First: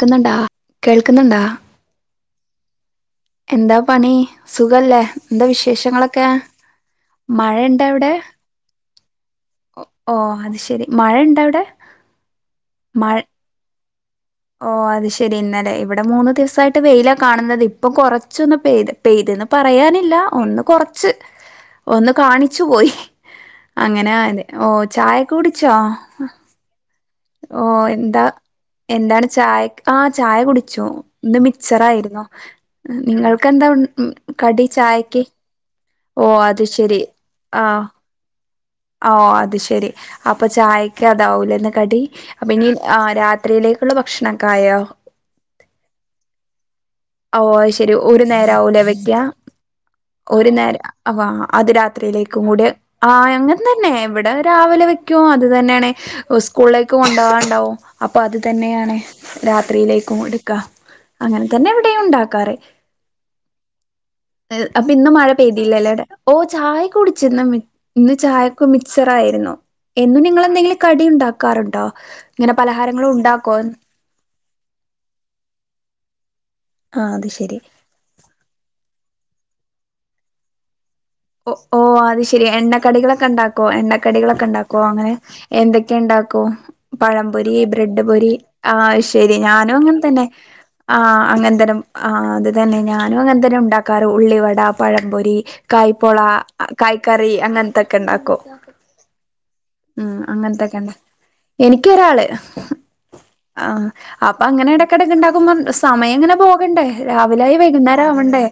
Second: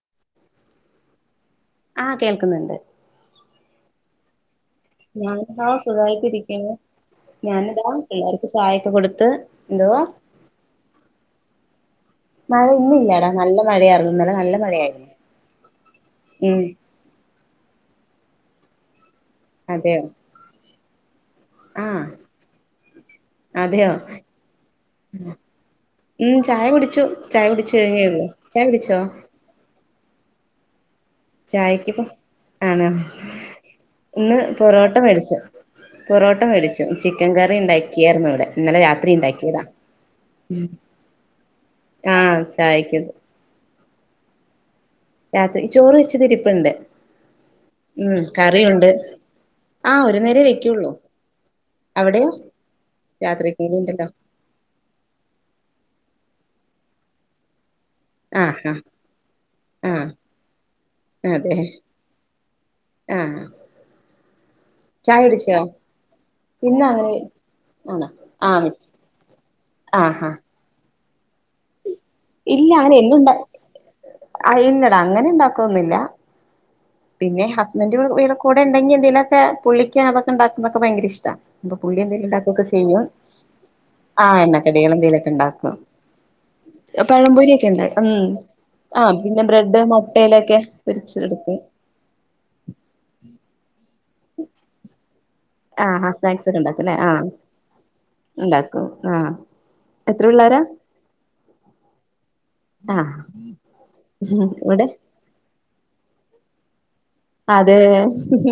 ക്ക്ന്നെണ്ടാ കേൾക്കുന്നെണ്ടാ ആഹ് കേൾക്കുന്ന്ണ്ട് എന്താ പണി സുഖല്ലേ എന്താ ഞാനിതാ വിശേഷങ്ങളൊക്കെ സുഖായിട്ടിരിക്കുന്നു ഞാനിതാ മഴെണ്ടവിടെ പിള്ളേർക്ക് ചായൊക്കെ കൊടുത്ത് എന്തോ ഓഹ് അത് ശെരി മഴെണ്ടവിടെ? മഴ ഇന്നില്ലടാ നല്ല മഴയാർന്നു ഇന്നലെ ന ഓഹ് അത് ശെരി ഇന്നലെ ഇവിടെ മൂന്നു ഉം ദിവസായിട്ട് വെയിലാ കാണുന്നത് ഇപ്പം കൊറച്ചൊന്നു പെയ്ത് പെയ്തന്ന് അതെയോ പറയാനില്ല ഒന്ന് കൊറച്ച് ആഹ് ഒന്ന് കാണിച്ചു പോയി അതെയോ അങ്ങനെയാല് ഓഹ് ചായൊക്കെ കുടിച്ചോ? ച്ചു ചായ ഓ കുടിച്ച് കഴിഞ്ഞേള്ളൂ എന്താ ചായ കുടിച്ചോ എന്താണ് ചായക് ആഹ് ചായ കുടിച്ചു ഇന്ന് ചായക്കിപ്പം മിച്ചറായിരുന്നു ആണോ നിങ്ങൾക്കെന്താ ഉൺ ഇന്ന് കടി പൊറോട്ട ചായക്ക് മേടിച്ചു ഓഹ് പൊറോട്ട അത് മേടിച്ചു ശെരി ചിക്കൻ കറി ആഹ് ഉണ്ടാക്കിയായിരുന്നു ഇവിടെ ഇന്നലെ രാത്രി ഓഹ് അത് ഉണ്ടാക്കിയതാ ശെരി അപ്പ ചായക്ക് അതാവൂലേന്ന് കടി ആഹ് അപ്പൊ ഇനി ചായക്കത് ആഹ് രാ ത്രിയിലേക്കുള്ള ഭക്ഷണക്കായോ? രാത്രി ചോറ് വെച്ചതിരിപ്പിണ്ട് ഓഹ് അയ്ശെരി ഒരു നേരാവൂലേ വെക്ക്യാ ആ നേരേ ഒരു നേരം വെക്കുള്ളൂ അഹ് അത് അവിടെയോ രാത്രിയിലേക്കുംകൂടെ ആഹ് രാത്രിക്ക് കൂടി അങ്ങൻതന്നെ ഉണ്ടല്ലോ ഇവടെ രാവിലെ വെക്ക്യും അത് തന്നേണ് സ്കൂളിലേക്കും കൊണ്ടോവാണ്ടാവും അപ്പൊ അത് ആ ആ തന്നെയാണ് ആ രാത്രിയിലേക്കും എടുക്ക അങ്ങൻ തന്നെ ഇവിടെയും ഉണ്ടാക്കാറ് ആഹ് എഹ് അപ്പൊ ഇന്ന് മഴ പെയ്തില്ലല്ലേടെ ഓഹ് ഇന്ന് അങ്ങനെ ചായേക്കുടിച്ച് ഇന്ന് മി ആണോ ഇന്ന് ആ ചായക്ക് മിക്ച്ചർ ആയിരുന്നു ആ എന്നും ആ നിങ്ങളെന്തെങ്കിലും കടി ഇണ്ടാക്കാറുണ്ടോ? പലഹാരങ്ങളും ഉണ്ടാക്കോൻ അഹ് ഇല്ലടാ അങ്ങനെണ്ടാക്കൊന്നില്ല ആഹ് അത് പിന്നെ ശരി ഹസ്ബന്റ് വ്ടെ കൂടെണ്ടെങ്കി എന്തെലെക്കെ പുള്ളിക്കതൊക്കെണ്ടാക്കുന്നൊക്കെ ഭയങ്കര ഇഷ്ട ഒഹ് ഓഹ് അത് ശെരി എണ്ണക്കടികളൊക്കെണ്ടാക്കോ ആ എണ്ണക്കടികളൊക്കെണ്ടാക്കോ എണ്ണക്കടികൾ അങ്ങനെ എന്തേലുമൊക്കെ ഉണ്ടാക്കും എന്തൊക്കെയണ്ടാക്കും? പഴംപൊരി പഴംപൊരിയൊക്കെ ഉണ്ട് ബ്രെഡ് ഉം പൊരി ആഹ് ആ അയ്ശെരി പിന്നെ ഞാനും ബ്രെഡ് അങ്ങൻതന്നെ മുട്ടയിലൊക്കെ ആഹ് പൊരിച്ചെടുക്കും അങ്ങന്തനെ ആഹ് അത് തന്നെ ഞാനും അങ്ങൻ തന്നെ ഉണ്ടാക്കാറ് ഉള്ളിവട, പഴംപൊരി ആഹ് കായ്പോള ഹസ് കായ്ക്കറി അങ്ങൻത്തക്കെണ്ടാക്കും ണ്ടാക്കും ആഹ് ഉം എത്ര പിള്ളേരാ അങ്ങനത്തൊക്കെണ്ട എനിക്ക് ഒരാള് ആഹ് ആഹ് അപ്പൊങ്ങനെ ഇവിടെ എടക്കെടക്ക് ഇണ്ടാക്കുമ്പോ സമയംങ്ങനെ പോകണ്ടേ രാവിലായി അതെ വൈകുന്നേരാവണ്ടേ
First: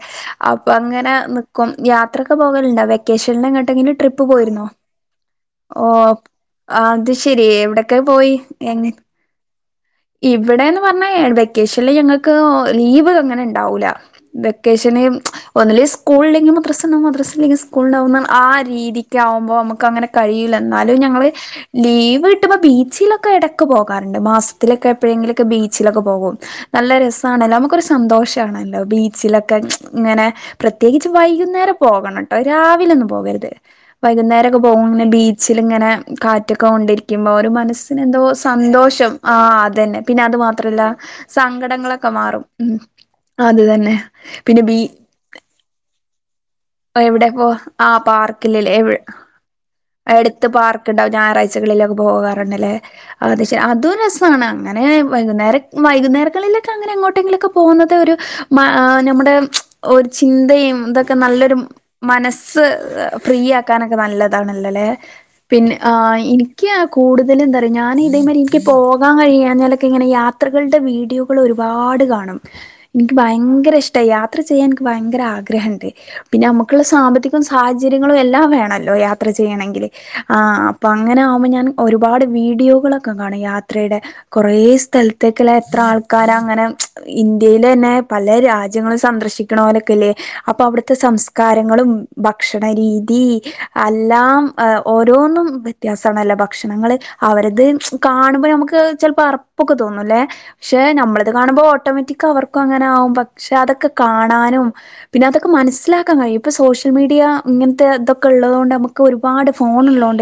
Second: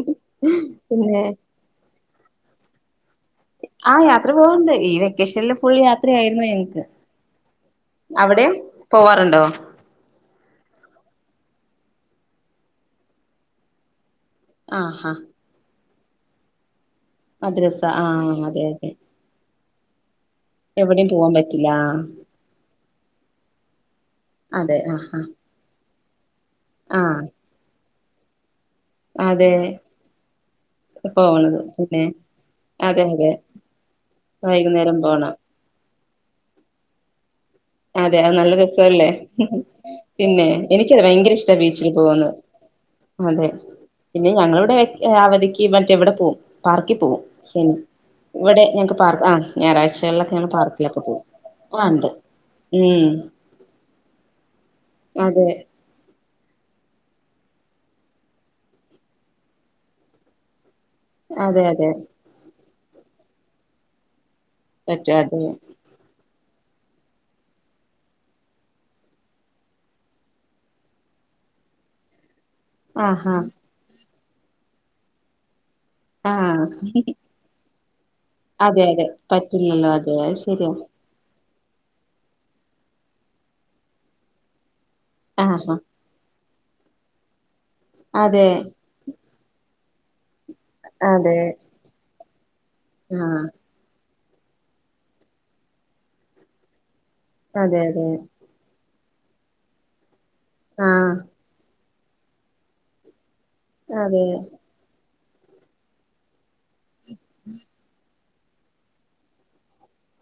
അപ്പൊങ്ങനെ പിന്നെ നിക്കും യാത്രൊക്കെ പോകൽണ്ടൊ? വെക്കേ ക്കേഷൽങ്ങട്ടെങ്കിലും ആഹ് ട്രിപ്പ് യാത്ര പോയിര്ന്നോ? പോവാറുണ്ട് ഈ വെക്കേഷല്ല് ഫു ഓഹ് അത് ശെരി എവിടക്കെ പോയി? അവിടെയും എങ്ങനെ? പോവാറുണ്ടോ? ഇവിടെന്ന് പറഞ്ഞാ വെക്കേഷല് ഞങ്ങക്ക് ലീവ് അങ്ങനെ ഉണ്ടാവൂല ആഹ് വെക്കേഷന് ആഹ് ഒന്നല്ലെ സ്കൂളില്ലെങ്കി മദ്രസണ്ടാവും മദ്രസല്ലെങ്കി മദ്രസ സ്കൂൾണ്ടാവകും ആഹ് അതെ അതെ രീതി ക്കെവുമ്പോ മ്മക്കങ്ങെനെ കഴ്‌യുല്ല എന്നാലും എവിടെയും ഞങ്ങള് പോവാൻ പറ്റില്ല ആഹ് ലീവ് കിട്ടുമ്പോ ബീച്ചിലൊക്കെ ഇടക്ക് പോകാറുണ്ട് മാസ അതെ ആഹ് ആഹ് ക്ക് ബീച്ചിലൊക്കെ പോകും നല്ല ആഹ് രസാണല്ലോ നമക്കൊ സന്തോഷാണല്ലോ ബീച്ചിലൊക്കെ അതെ ങ്ങനെ പ്രത്യേകിച്ച് പോണത് വൈകുന്നേരം പിന്നെ പോകണംട്ടോ അതെ രാവിലെന്നും അതെ പോകരുത് വൈകുന്നേരൊക്കെ വൈകുന്നേരം പോകുംങ്ങനെ പോണം ബീച്ചിലിങ്ങനെ കാറ്റൊക്കെ കൊണ്ടിരിക്കുമ്പോ ഒരു മനസ് ന് അതെ ന്തോ അത് നല്ല രസല്ലേ സന്തോഷം. ആഹ അത തന്നെ പിന്നെ അതു മാത്രല്ല എനിക്കത് ഭയങ്കര ഇഷ്ടാ ബീച്ചിൽ സങ്കടങ്ങളൊക്കെ പോകുന്നത് മാറും ഉ. അതെ അത് തന്നെ പിന്നെ ബി. അവധിക്ക് മറ്റെ ഇവടെ പോവും. പാർക്കിൽ പോവും എവിടെ പോ ശനി ആ ഇവിടെ പാർക്കില്ലല്ലേ ഞങ്ങക്ക് പാർക്ക് ആ ഞായറാഴ്ചകളിലൊക്കെ എടുത്ത് ഞങ്ങൾ പാർ പാർക്കിലൊക്കെ ണ്ടാവും പോകും ആ ഞായറാഴ്ചകളിലൊക്കെ ഉണ്ട് പോകാറുണ്ടല്ലേ ഉം അ അതൊ രസമാണ് അങ്ങനെ അതെ വൈകുന്നേരം. വൈകുന്നേരങ്ങളിലൊക്കെ അങ്ങനെ അങ്ങോട്ടെങ്കിലുംഒക്കെ പോകുന്നത് ഒരു നമ്മുടെ ഒരു ചിന്തയും ത് നല്ലൊരു അതെ അതെ മനസ്സ് ഫ്രീ ആക്കാനൊക്കെ നല്ലതാണല്ലോല്ലെ പറ്റും അതെ പിന്നെ. എനിക്ക് കൂടുതല് എന്താ റിയോ ഞാൻ ഇതേമാരി എനിക്ക് പോകാൻ കഴിയാഞ്ഞാലൊക്കെ ഇങ്ങനെ യാ ത്ര കളുടെ വീഡിയോകൾ ഒരുപാട് കാണും. എനിക്ക് ആഹാ ഭയങ്കര ഇഷ്ട യാത്ര ചെയ്യാൻ എനിക്ക് ഭയങ്കര ആഗ്രഹണ്ട് പിന്നെ ആഹ് നമക്ള്ള സാമ്പത്തി സാഹചര്യങ്ങളും എല്ലാം അതെ വേണല്ലോ അതെ യാത്ര ചെയ്യണങ്കിൽ പറ്റില്ലല്ലോ അതെ അത് ആ ശരിയാ അപ്പ അങ്ങനെ ആവുമ്പോൾ ഞാൻ ഒരുപാട് വീഡിയോകളൊക്കെ കാണും യാത്രയുടെ കുറേ സ്ഥലത്ത് ത്തേക്കുള്ള ആഹാ എത്ര ആൾക്കാര അങ്ങനെ ഇന്ത്യയിലന്നെ പല അതെ രാജ്യങ്ങളും സന്ദർശിക് ണവലൊക്കെല്ലേ അപ്പൊ അവിടുത്തെ അതെ സംസ്കാരങ്ങളും ഭക്ഷണരീതി. ആഹ് എല്ലാം ഓരോന്നും വ്യത്യാസാണെല ഭക്ഷണങ്ങള്. അവരത് അതെ അതെ കാണുമ്പോൾ നമുക്ക് ചിലപ്പോ അറപ്പൊക്കെ തോന്നും ല്ലേ പക്ഷെ ആഹ് നമ്മളത്. കാണുമ്പോൾ ഓട്ടോമാറ്റി അവർക്കും അങ്ങനെ ആകും പക്ഷെ അതൊക്കെ അതെ കാണാനും പിന്നെ അതൊക്കെ മനസ് മനസ്സിലാക്കാൻ കഴിയും ഇപ്പോ സോശിയ മീഡിയ ഇങ്ങനത്തെ ഇതൊക്കെ ഉള്ളതോണ്ട് നമക്ക് ഒരുപാട് ഫോണ് ഉള്ളാണ്ട്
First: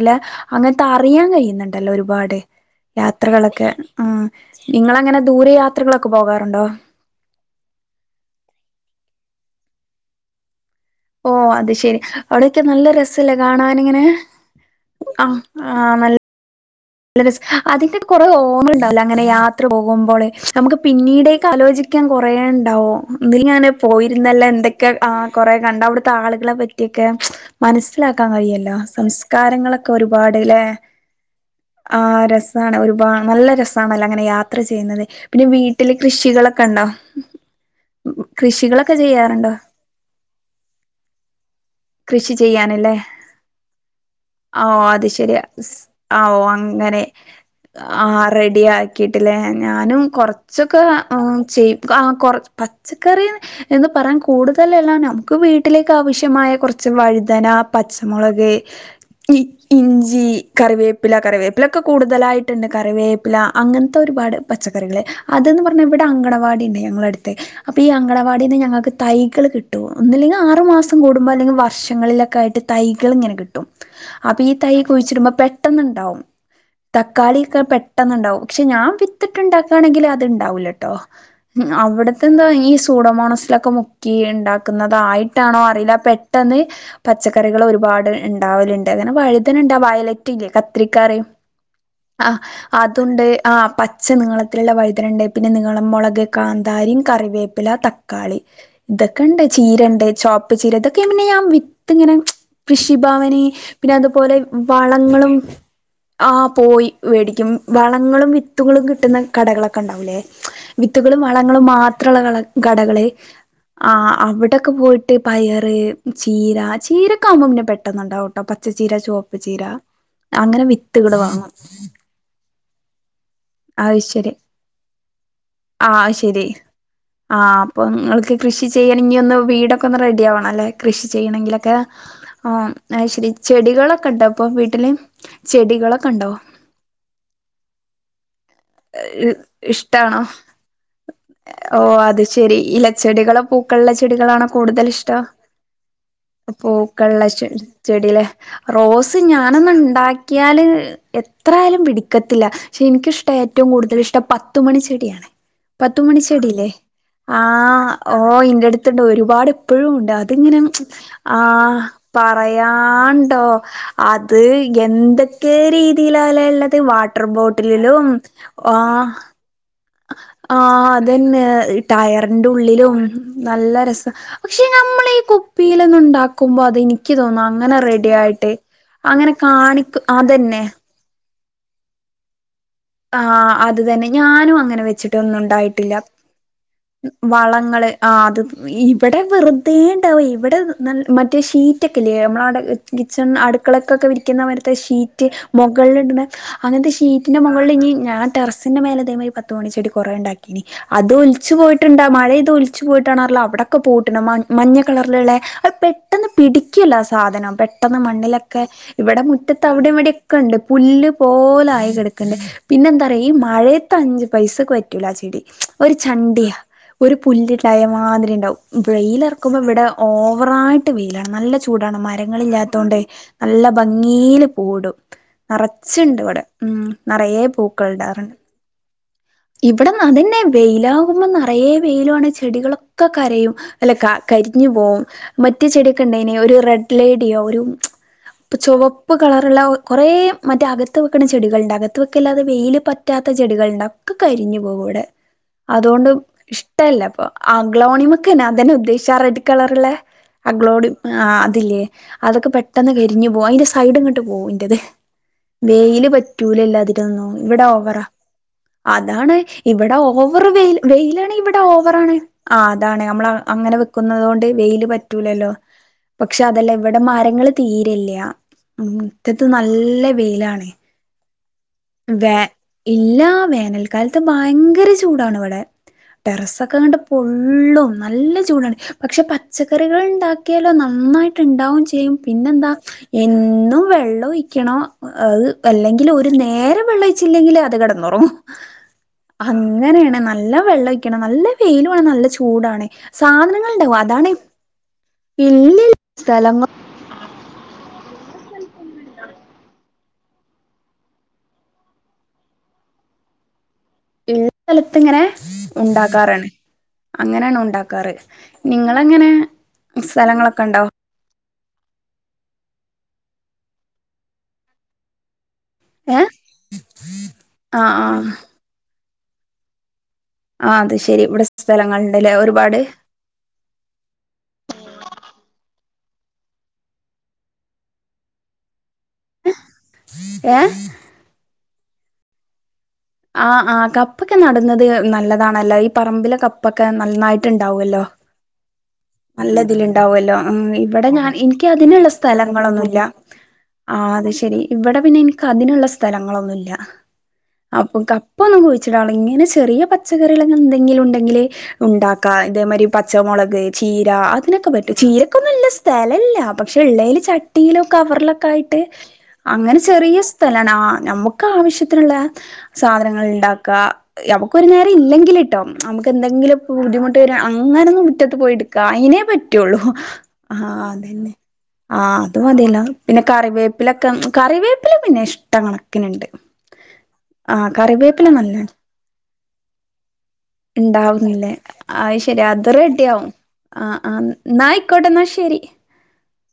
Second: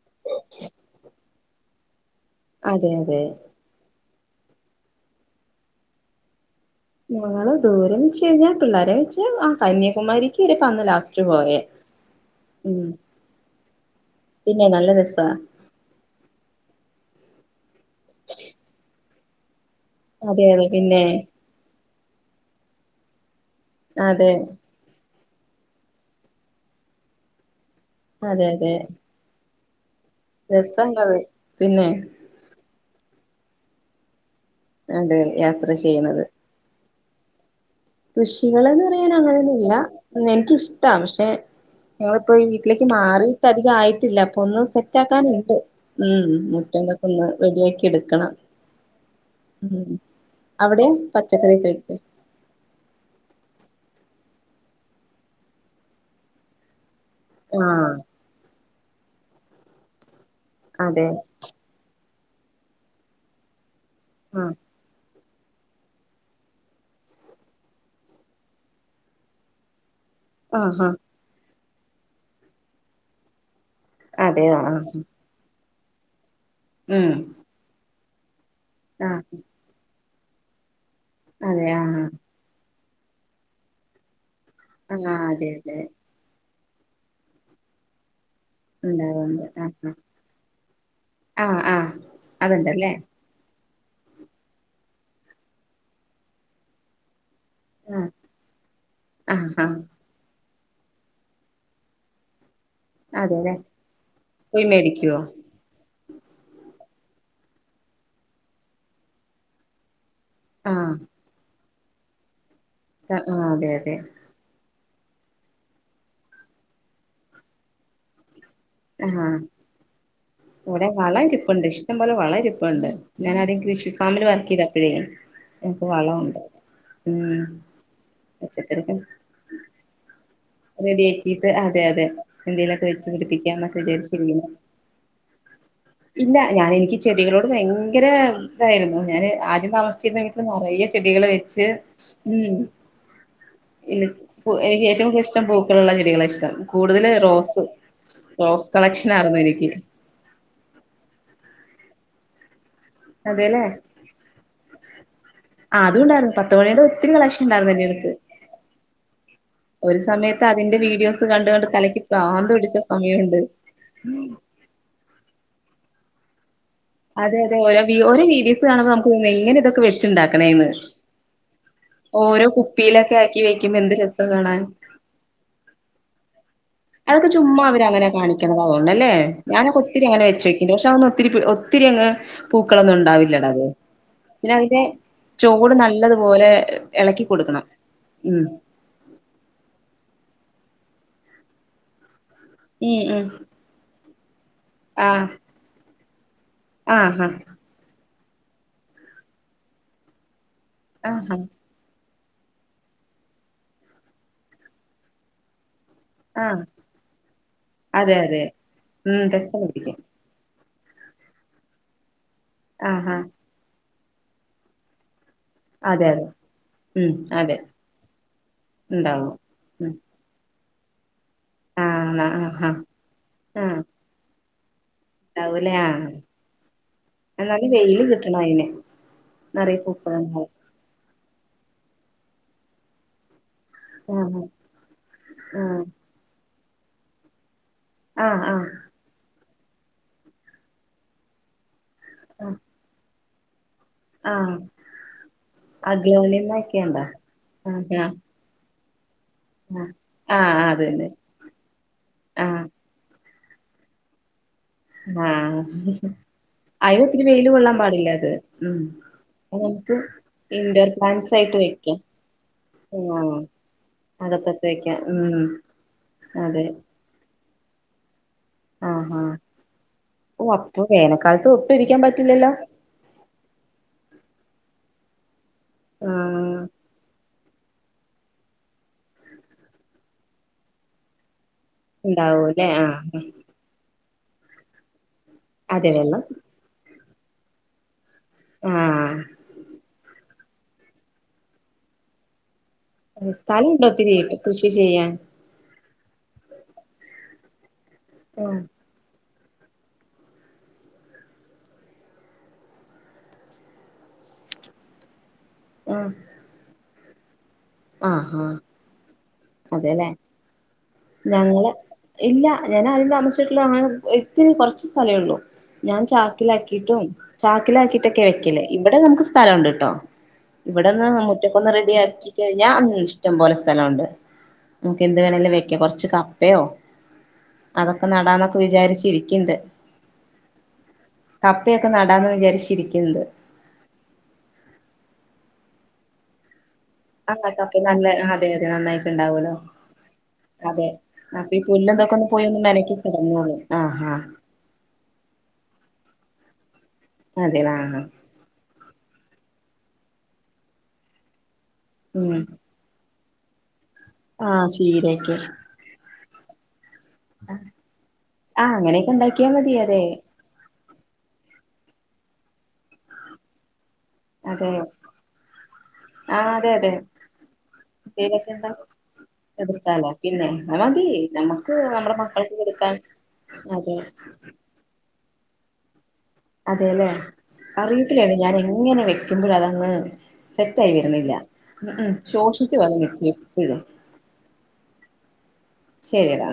അങ്ങനത്തെ അറിയാൻ കഴിയുന്നുണ്ടല്ലോ ഒരുപാട് അതെ അതെ യാത്രകളൊക്കെ. ആ നിങ്ങ അങ്ങനെ ദൂരെ യാത്രകളൊക്കെ പോകാറുണ്ടോ? ഞങ്ങള് ദൂരെം വച്ച് കഴിഞ്ഞാൽ പിള്ളേരെ വെച്ച് ആ കന്യാകുമാരിക്ക് പന്ലാസ് ഓ അത് ശെരി അവിടെൊക്കെ നല്ല രസല്ല കാണാനിങ്ങനെ? പിന്നെ നല്ല രസ. ആനൽ അതിന്റെ കുറെ ഓർങ്ങൾ ഉണ്ടാവല്ലോ അങ്ങനെ യാത്ര പോകുമ്പോള് അതെ അതെ നമുക്ക് പിന്നെ പിന്നീട്. ക്കാലോചിക്കാൻ കൊറേ ഉണ്ടാവോ ഇത് ഞാന് അതെ പോയിരുന്നല്ല എന്തെ ആഹ് കൊറെ കണ്ട് അവിടുത്തെ ആളുകളെ പറ്റിയൊക്കെ മനസ്സിലാക്കാൻ അതെ അതെ കഴിയല്ലോ സംസ് കാരങ്ങളൊക്കെ ഒരുപാട് ല്ലേ? രസണ്ടത് പിന്നെ ആഹ് രസാണ് ഒരുപാട് നല്ല രസണല്ലോ അങ്ങനെ യാത്ര ചെയ്യുന്നത് അതെ പിന്നെ യാത്ര വീട്ടില് ചെയ്യണത് കൃഷികളൊ ക്കണ്ടൊ? കൃഷികൾന്ന് പറയാൻ അങ്ങനൊന്നുല്ല എനിക്കിഷ്ട്ട പക്ഷെ. കൃഷി ഞങ്ങളിപ്പോ ഈ വീട്ടിലേക്ക് ചെയ്യാനല്ലേ മാറിയിട്ട് അധികം ആയിട്ടില്ല പ്പൊ ഒന്ന് സെറ്റാക്കാനുണ്ട്. ആവോ അങ്ങനെ ആഹ് എടുക്കണം റെഡിയായി കിട്ടില്ലേ ഉം ഞാനും കൊറച്ചൊക്കെ അവിടെ ങ് പച്ചക്കറി ചെയ് കഴിക്ക ആഹ് കൊർ പച്ചക്കറി എന്ന് പറയാൻ കൂടുതലല്ലാ നമുക്ക് വീട്ടിലേക്ക് ആവശ്യമായ കുർച്ച് വഴ് ദന ആഹ് പച്ചമുളക് ഇഞ്ചി കറിവേപ് അതെ കറിവേപ്പിലൊക്കെ കൂടുതലായിട്ട്ണ്ട് കറിവേപ്പില അങ്ങൻത്തെ ഒരുപാട് ആഹ് പച്ച ക കറികള് അത് ന്ന് പറഞ്ഞ ഇവിടെ അങ്കണവാടി ഉണ്ട് ഞങ്ങളുടെ അടുത്ത് അപ്പൊ ഈ അങ്കണവാടിന്ന് ഞങ്ങൾക്ക് തൈകൾ കി കിട്ടും ഒന് ഇല്ലെങ്കിൽ ആറു ആഹ് ആഹ് മാസം കൂടുമ്പോ അല്ലെങ്കിൽ വർഷങ്ങളിലൊക്കെ ആയിട്ട് തൈകൾ ഇങ്ങനെ കിട്ടും. അപ്പൊ അതെ ഈ തൈ ആഹ് കുഴിച്ചിടുമ്പോ പെട്ടെന്ന്ണ്ടാവും ഉം തക്കാളി ഒക്കെ പെട്ടെന്ന്ണ്ടാവും. പക്ഷെ ഞാൻ ആഹ് വിത്തിട്ടുണ്ടാകാണെങ്കിൽ അത്ണ്ടാവൂല ട്ടോ അതെ ആഹ് അവിടത്തെ എന്താ ഈ സൂടമോണസ് ഒക്കെ മുക്കി ആഹ് അതെ ഉണ്ടാക്കുന്നതായിട്ടാണോ അതെ അറിയില്ല പെട്ടെന്ന് പച്ചക്കറികൾ ഒരുപാട്. ഉണ്ടാവല്ണ്ട് അങ്ങനെ ഉണ്ടാവുണ്ട് ആഹ് വഴുതനണ്ടാ വയ് കത്രിക്കറിം ആഹ് ആഹ് ആഹ് അതുണ്ടല്ലേ അതുണ്ട് ആഹ് പ പച്ച നിങ്ങളത്തില്ള്ള വൈദനണ്ട് പിന്നെ നിങ്ങളം മുളക് കാന്താരിം കറിവേപ് പ്പില ആഹ് തക്കാളി ഇതൊക്കെ ഇണ്ട് ആഹ് ആഹ് ചീരണ്ട് ചോപ് ചിലതൊക്കെ ഞാൻ വിത്ത്ങ്ങനെ കൃഷിഭാവനി അതെല്ലേ പിന്നെ അതുപോലെ പോയി വാ മേടിക്കുവോ ആഹ് പോയി വേടിക്കും വളങ്ങളും വിത്തുകളും കിട്ടുന്ന കടകളൊക്കെ ഇണ്ടാവൂലേ? ആഹ് വിത്തുകളും വളങ്ങളും മാത്രമുള്ള കടകള് ആഹ് അതെ അതെ ആഹ് അവിടൊക്കെ പോയി ട്ട് പയറ് ചീര ചീരക്കെ ആവുമ്പോ പിന്നെ പെട്ടെന്നുണ്ടാവും കേട്ടോ പച്ചച്ചീര ആഹ് ചെവപ്പ് ചീര അങ്ങനെ ഇവിടെ വള വിത്തുകള് വാങ്ങും ഇരിപ്പുണ്ട് ഇഷ്ടം പോലെ വളരിപ്പുണ്ട് ഞാനദ്യം കൃഷി അത് ഫാമിൽ ശരി വർക്ക് ചെയ്തപ്പഴേ ആഹ് ശരി ആഹ് അപ്പൊ നിങ്ങക്ക് കൃഷി പച്ചക്കറിക്ക് ചെയ്യണെങ്കി ഒന്ന് വീടെ ക്കൊന്ന് റെഡി ആവണം അല്ലെ റെഡി കൃഷി ആക്കിയിട്ട് ചെയ്യണെങ്കിലൊക്കെ അതെ അതെ ആഹ് എന്തേലൊക്കെ വെച്ച് അയ്ശരി പിടിപ്പിക്കാന്നൊക്കെ ചെടികളൊക്കെ ഉണ്ടാ ഇപ്പൊ വിചാരിച്ചിരിക്കുന്നു വീ ട്ടില് ചെടികളൊക്കെ ഇണ്ടൊ? ഇല്ല ഞാൻ എനിക്ക് ചെടികളോട് ഭയങ്കര തായിരുന്നു ഞാാന് ആദ്യം ഇഷ്ടാണോ താമസിച്ചിരുന്ന വീട്ടിൽ നിറയ ചെടികൾ വെച്ച് ഓ അത് ഉം ശെരി ഇലച്ചെടികളോ പൂക്കളുള്ള ങ് ചെടികളാണോ പൊ എനിക്ക് കൂടുതൽ ഏറ്റവും ഇഷ്ടം കൂടുതല് ഇഷ് ഷ്ടം പൂക്കളുള്ള ചെടികളെ ഇഷ്ടം കൂടുതൽ പൂക്കളുള്ള ചെ റോസ് ചെടിയിലെ റോസ് കളക്ഷന ആര്ന്നു എനിക്ക് ക്കിയാല് എത്രായാലും പിടിക്കത്തില്ല പക്ഷെ എനിക്കിഷ്ട അതെല്ലേ ഏറ്റവും കൂടുതൽ ഇഷ്ട പ ത്തുമണി ച്ചെടിയാണ് ആ അതുണ്ടായിരുന്നു പത്ത് പത്തുമണിച്ചെടില്ലേ മണിയുടെ ഒത്തിരി കളക്ഷൻ ഉണ്ടായിരുന്നു എന്റെ ആഹ് അടുത്ത് ഓ ഇന്റടുത്തുണ്ട് ഒരുപാട് പ്പഴും ഒരു ഉണ്ട് സമയത്ത് അതിങ്ങനെ അതിന്റെ വീഡിയോസ് കണ്ട് കണ്ട് ആഹ് തലയ്ക്ക് പ്രാന്ത് പിടിച്ച സമയമുണ്ട് പറയാണ്ടോ അത് എന്തെക്കെ രീതിയിലാലെ ഇള്ളത് വാട്ടർ ബോട്ടിലിലും [unintelligible] നമ്മക്ക് ആഹ് തോന്നും എങ്ങന ഇതൊക്കെ വെ ആഹ് അതന്നെ ഓരോ ടയറിന്റെ ഉള്ളിലും കുപ്പിയിലൊക്കെ ആക്കി നല്ല വെക്കുമ്പോ എന്ത് രസ രസാ കാണാൻ പക്ഷെ നമ്മള് ഈ കുപ്പിലൊന്നുണ്ടാക്കുമ്പോ അതെനി അതൊക്കെ ചുമ്മാ അവര് അങ്ങനെ കാണിക്കുന്നത് അതുകൊണ്ടല്ലേ അങ്ങനെ ഞാനൊക്കെ കാണിക്ക ഒത്തിരിങ്ങനെ വെ അതന്നെ വെക്കുണ്ട് പക്ഷെ അ ഒത്തിരി ഒ ത്തിരിയങ്ങ് പൂക്കളൊന്നും ആ ഉണ്ടാവില്ലടത് അത് തന്നെ പിന്നെ ഞാനും അതിന്റെ അങ്ങനെ വെച്ചിട്ടൊന്നും ചോട് ഉണ്ടായിട്ടില്ല നല്ലതുപോലെ ഇളക്കി കൊടുക്കണം വളങ്ങള് ആഹ് ഉം അത് ഈ ഇവിടെ വെറുതെ ണ്ടാവ ഇവിടെ ന മറ്റേ ഷീറ്റ ഒക്കെ ഇല്ലേ നമ്മളവി ഉം ഉം കിച്ചൺ അടു മക്കളക്കൊക്കെ വിരിക്കുന്ന മരത്തെ ഷീറ്റ് ആഹ് മുകള അങ്ങൻത്തെ ആഹാ ഷീറ്റന്റെ മോൾക്ക് മുകൾ ഞ്ഞ് ഞാൻ ടെസിന്റെ മേലെ തെ മരി പത്ത് മത്ത് മണി ചെടി കൊറെ ഇണ്ടാക്കിനി അത് ആഹാ ഒലിച്ചു പോയി ഇട്ടുണ്ടാ മഴ ഇത് ഒലിച്ച് പോയിട്ടാണല്ലോ അവിടെക്കെ പൂവിട്ട്ണ് മഞ്ഞ കളറിലുള്ള അ പെട്ടെന്ന് ആഹ് പിടിക്കല്ലോ ആഹ് സാധനം പെട്ടെന്ന് അതെ അതെ മണ്ണിലൊക്കെ ഉം ഇവിടെ പെട്ടെന്ന് മുറ്റത്ത് പിടിക്കും അവിടെയും വിടെ ണ്ട് പുല്ല് പോലെ ആയി കിടക്കണ്ട് ആഹാ പിന്നെന്താറയാ ഈ മഴയത്തെ അഞ്ച് പൈസറ്റ ല ചെടി ഒരു അതെ അതെ ചണ്ടിയാ ഉം ഒരു അതെ പുല്ലിടായ മാതിരി ഉണ്ടാവും ഉണ്ടാവും വെയിലറ പ ഇവിടെ ഉം ഓവറായിട്ട് വെയിലാണ് നല്ല ചൂടാണ് ആഹ് ആഹാ മരങ്ങളില്ലാത്തണ്ട് നല്ല ആഹ് ഭംഗ ഇങ്ങീല് പൂടും നിറച്ചണ്ട് ഇവിടെ ഉം നറയെ നന്നാക്കി വെയില് പൂക്കൾണ്ടാവാറുണ്ട് കിട്ടണം അയിണ് ഇവിടെ അതന്നെ വെയിലാകുമ്പോ നിറയെ വെയിലുണ് ചെടികളൊക്കെ കരയും അല്ല ആഹ് കരിഞ്ഞു പോവും മറ്റു ആഹ് ചെടിയൊക്കെ ഉണ്ടെനി ഒരു റെഡ് ലൈഡിയോ ഒരു ആഹ് ഇപ്പ ആഹ് ചുവപ്പ് കളറുള്ള കുറെ മറ്റേ അകത്ത് വെക്കുന്ന ചെടികളണ്ട് അകത്ത് അത്ക്കല്ലാതെ വെയിൽ പറ്റാത്ത ചെടികൾണ്ടാ ആഹ് കരിഞ്ഞു പോകൂടെ അതുകൊണ്ട് അഗ്ലോണിമ ഇഷ്ടല്ല ഒക്കെയുണ്ടോ അപ്പൊ ആഹ് ആഹ് ആംഗ്ലോണിക്കെ അതന്നെ ഉദ്ദേശിച്ച റെഡ് കളറള്ള ആഹ് ആഹ് അഗ്ലോഡ അതന്നെ ആഹ് അതില്ലേ അതൊക്കെ ആഹ് പെട്ടെന്ന് കരിഞ് പോക അതിന്റെ സൈഡ ഇങ്ങട്ട് പോകും അൻ്റത് ആഹ് വെയില് പറ്റൂല അയിന് ഒത്തിരി എല്ലാതിരൊന്നും വെയില് ഇവിടെ കൊള്ളാൻ ഓവറാ പാടില്ല അത് ഉം അതാണ് അത് നമുക്ക് ഇവിടെ ഓവർ വെ ഇൻഡോർ വെയിലാണ് പ്ലാന്റ്സ് ആയിട്ട് ഇവിടെ വെക്കാം ഓവറാണ് ആഹ് അതാണ് നമ്മൾ ആഹ് അങ്ങനെ കൊണ്ട് അകത്തൊക്കെ വെയില് വെക്കാം ഉം പറ്റൂലല്ലോ പക്ഷെ അതെ അതെല്ലാം എവി എടെ മരങ്ങള് തീരല്ല മുറ്റത് നല്ല വെയിലാണ് വേനക്കാലത്ത് വേ ഇല്ല വേനൽക്കാലത്ത് ഭയങ്കര ചൂടാണ് ഇവിടെ ടെറസ ആഹ് ഒക്കെ കണ്ട് കൊള്ളും നല്ല ചൂടാണ് പക്ഷെ പച്ചക്കറികൾ ഉണ്ടാക്കിയാലോ നന്നായിട്ട് ഉണ്ടാവും ചെയ ഉണ്ടാവൂല്ലേ പിന്നെന്താ ആഹ് എന്നും വെള്ളം ഒഴിക്കണം അതെ അല്ലെങ്കിൽ വെള്ളം നേരെ വെള്ളം ഒഴിച്ചില്ലെങ്കിൽ അത് കിടന്നോറും ആഹ് അങ്ങനെയാണ് നല്ല വെള്ളഴ നല്ല വെയിലു ആണ് നല്ല ചൂടാണ് സ്ഥലമുണ്ടോ ഒത്തിരി കൃഷി ചെയ്യാൻ ഇല്ല സ്ഥല ആഹ് ഉള്ള സ്ഥലത്ത് ഇങ്ങനെ ആഹ് ഉണ്ടാക്കാറാണ് അങ്ങനെയാണ് ഉണ്ടാക്ക റ് ആഹ് ആഹ് നിങ്ങളെങ്ങനെ അതെല്ലേ സ്ഥലങ്ങളൊക്കെ ഉണ്ടോ ഞങ്ങള് ഇല്ല ഞാൻ ആദ്യം താമസിച്ചിട്ടുള്ള അങ്ങ് ഇത്തിരി കുറച്ച് സ്ഥലേ ഉള്ളൂ ഞാൻ ഏ ചാക്കിലാക്കിട്ടും ആ ആ ചാക്കിലാക്കിട്ടൊക്കെയാ വെക്കല് ഇവിടെ നമുക്ക് സ്ഥലമുണ്ട്ട്ടോ ആ അത് ഇവിടെന്ന് ശരി ഇവിടെ മുറ്റക്കൊന്ന് റെഡി ആക്കി സ്ഥലങ്ങളുണ്ടല്ലേ കഴിഞ്ഞാ ഒരുപാട് [unintelligible] ഇഷ്ടം പോലെ സ്ഥലമുണ്ട് നമുക്ക് എന്ത് വേണേലും വെക്ക കുറച്ച് കപ്പയോ അതൊക്കെ നടാന്നൊക്കെ വിചാരിച്ചിരിക്കിണ്ട് ഏഹ് കപ്പയൊക്കെ നടാന്ന് വിചാരിച്ചിരിക്കിണ്ട് ആഹ് ആഹ് കപ്പൊക്കെ നടുന്നത് നല്ലതാണല്ലോ ഈ പറമ്പിലെ കപ്പ ക്കെ നന്നായിട്ട് ആഹ് കപ്പ ഉണ്ടാവുമല്ലോ നല്ല അതെ അതെ നന്നായിട്ടുണ്ടാവല്ലോ നല്ലതില് ഉണ്ടാവുമല്ലോ അതെ ഇവിടെ ഞാ അപ്പൊ ഈ എനിക്ക് അതിനുള്ള പുല്ലന്തൊക്കെ ഒന്ന് പോയി ഒന്ന് മെനക്കി സ്ഥലങ്ങളൊന്നുമില്ല കിടന്നോളും ആഹ് അത് ശരി ഇവിടെ പിന്നെ എനിക്ക് അതിനുള്ള സ്ഥലങ്ങളൊന്നുല്ല അതെല്ലേ അപ്പൊ ആഹ് കപ്പൊന്നും കുഴിച്ചിടാ ഇങ്ങനെ ചെറിയ പച്ചക്കറികള് എന്തെങ്കിലും ഉണ്ടെങ്കില് ഉണ്ടാക്കാ ഉം ഇതേമാതിരി പച്ചമുളക് ചീര ആഹ് അതിനൊക്കെ പറ്റും ചീരയൊക്കെ ചീരക്കൊന്നുല്ല സ്ഥലമില്ല പക്ഷെ ഉള്ളേല് ചട്ടിയിലും കവറിലൊക്കെ ആഹ് ആയിട്ട് അങ്ങനെയൊക്കെ ഉണ്ടാക്കിയാ മതി അങ്ങനെ അതെ ചെറിയ [unintelligible] ആഹ് നമുക്ക് ആവശ്യത്തിനുള്ള സാധനങ്ങൾ ഉണ്ടാക്ക നമുക്ക് ഒരു അതെ നേരം ഇല്ലെങ്കിലിട്ടോ നമുക്ക് ആഹ് എന്തെങ്കിലും അതെ അതെ ബുദ്ധിമുട്ട് വരോ അങ്ങനൊന്നു മുറ്റത്ത് എന്തേലൊക്കെ പോയി ഉണ്ട എടുക്ക അതിനെ പറ്റ എടുത്താലോ [unintelligible] പിന്നെ ആഹ് അത് മതി അതെന്നെ നമുക്ക് ആ നമ്മുടെ മക്കൾക്ക് അതുമതീയല്ലോ കൊടുക്കാൻ പിന്നെ അതെ കറിവേപ്പിലൊക്കെ കറിവേപ്പില പിന്നെ ഇഷ്ടം കണക്കിനുണ്ട് അതെല്ലേ ആഹ് കറിവേപ്പില കറിവേപ്പിലയാണ് ഞാൻ നല്ല എങ്ങനെ വെക്കുമ്പോഴും അതങ്ങ് സെറ്റായി വരുന്നില്ല ഉണ്ടാവുന്നില്ലേ ഉം ഉം അത് ശരി അത് ശോഷിച്ചു പോലെ റെഡിയാവും നിക്കും എപ്പഴും ആന്ന് എന്നാ ആയിക്കോട്ടെ എന്നാ ശരി ശരിടാ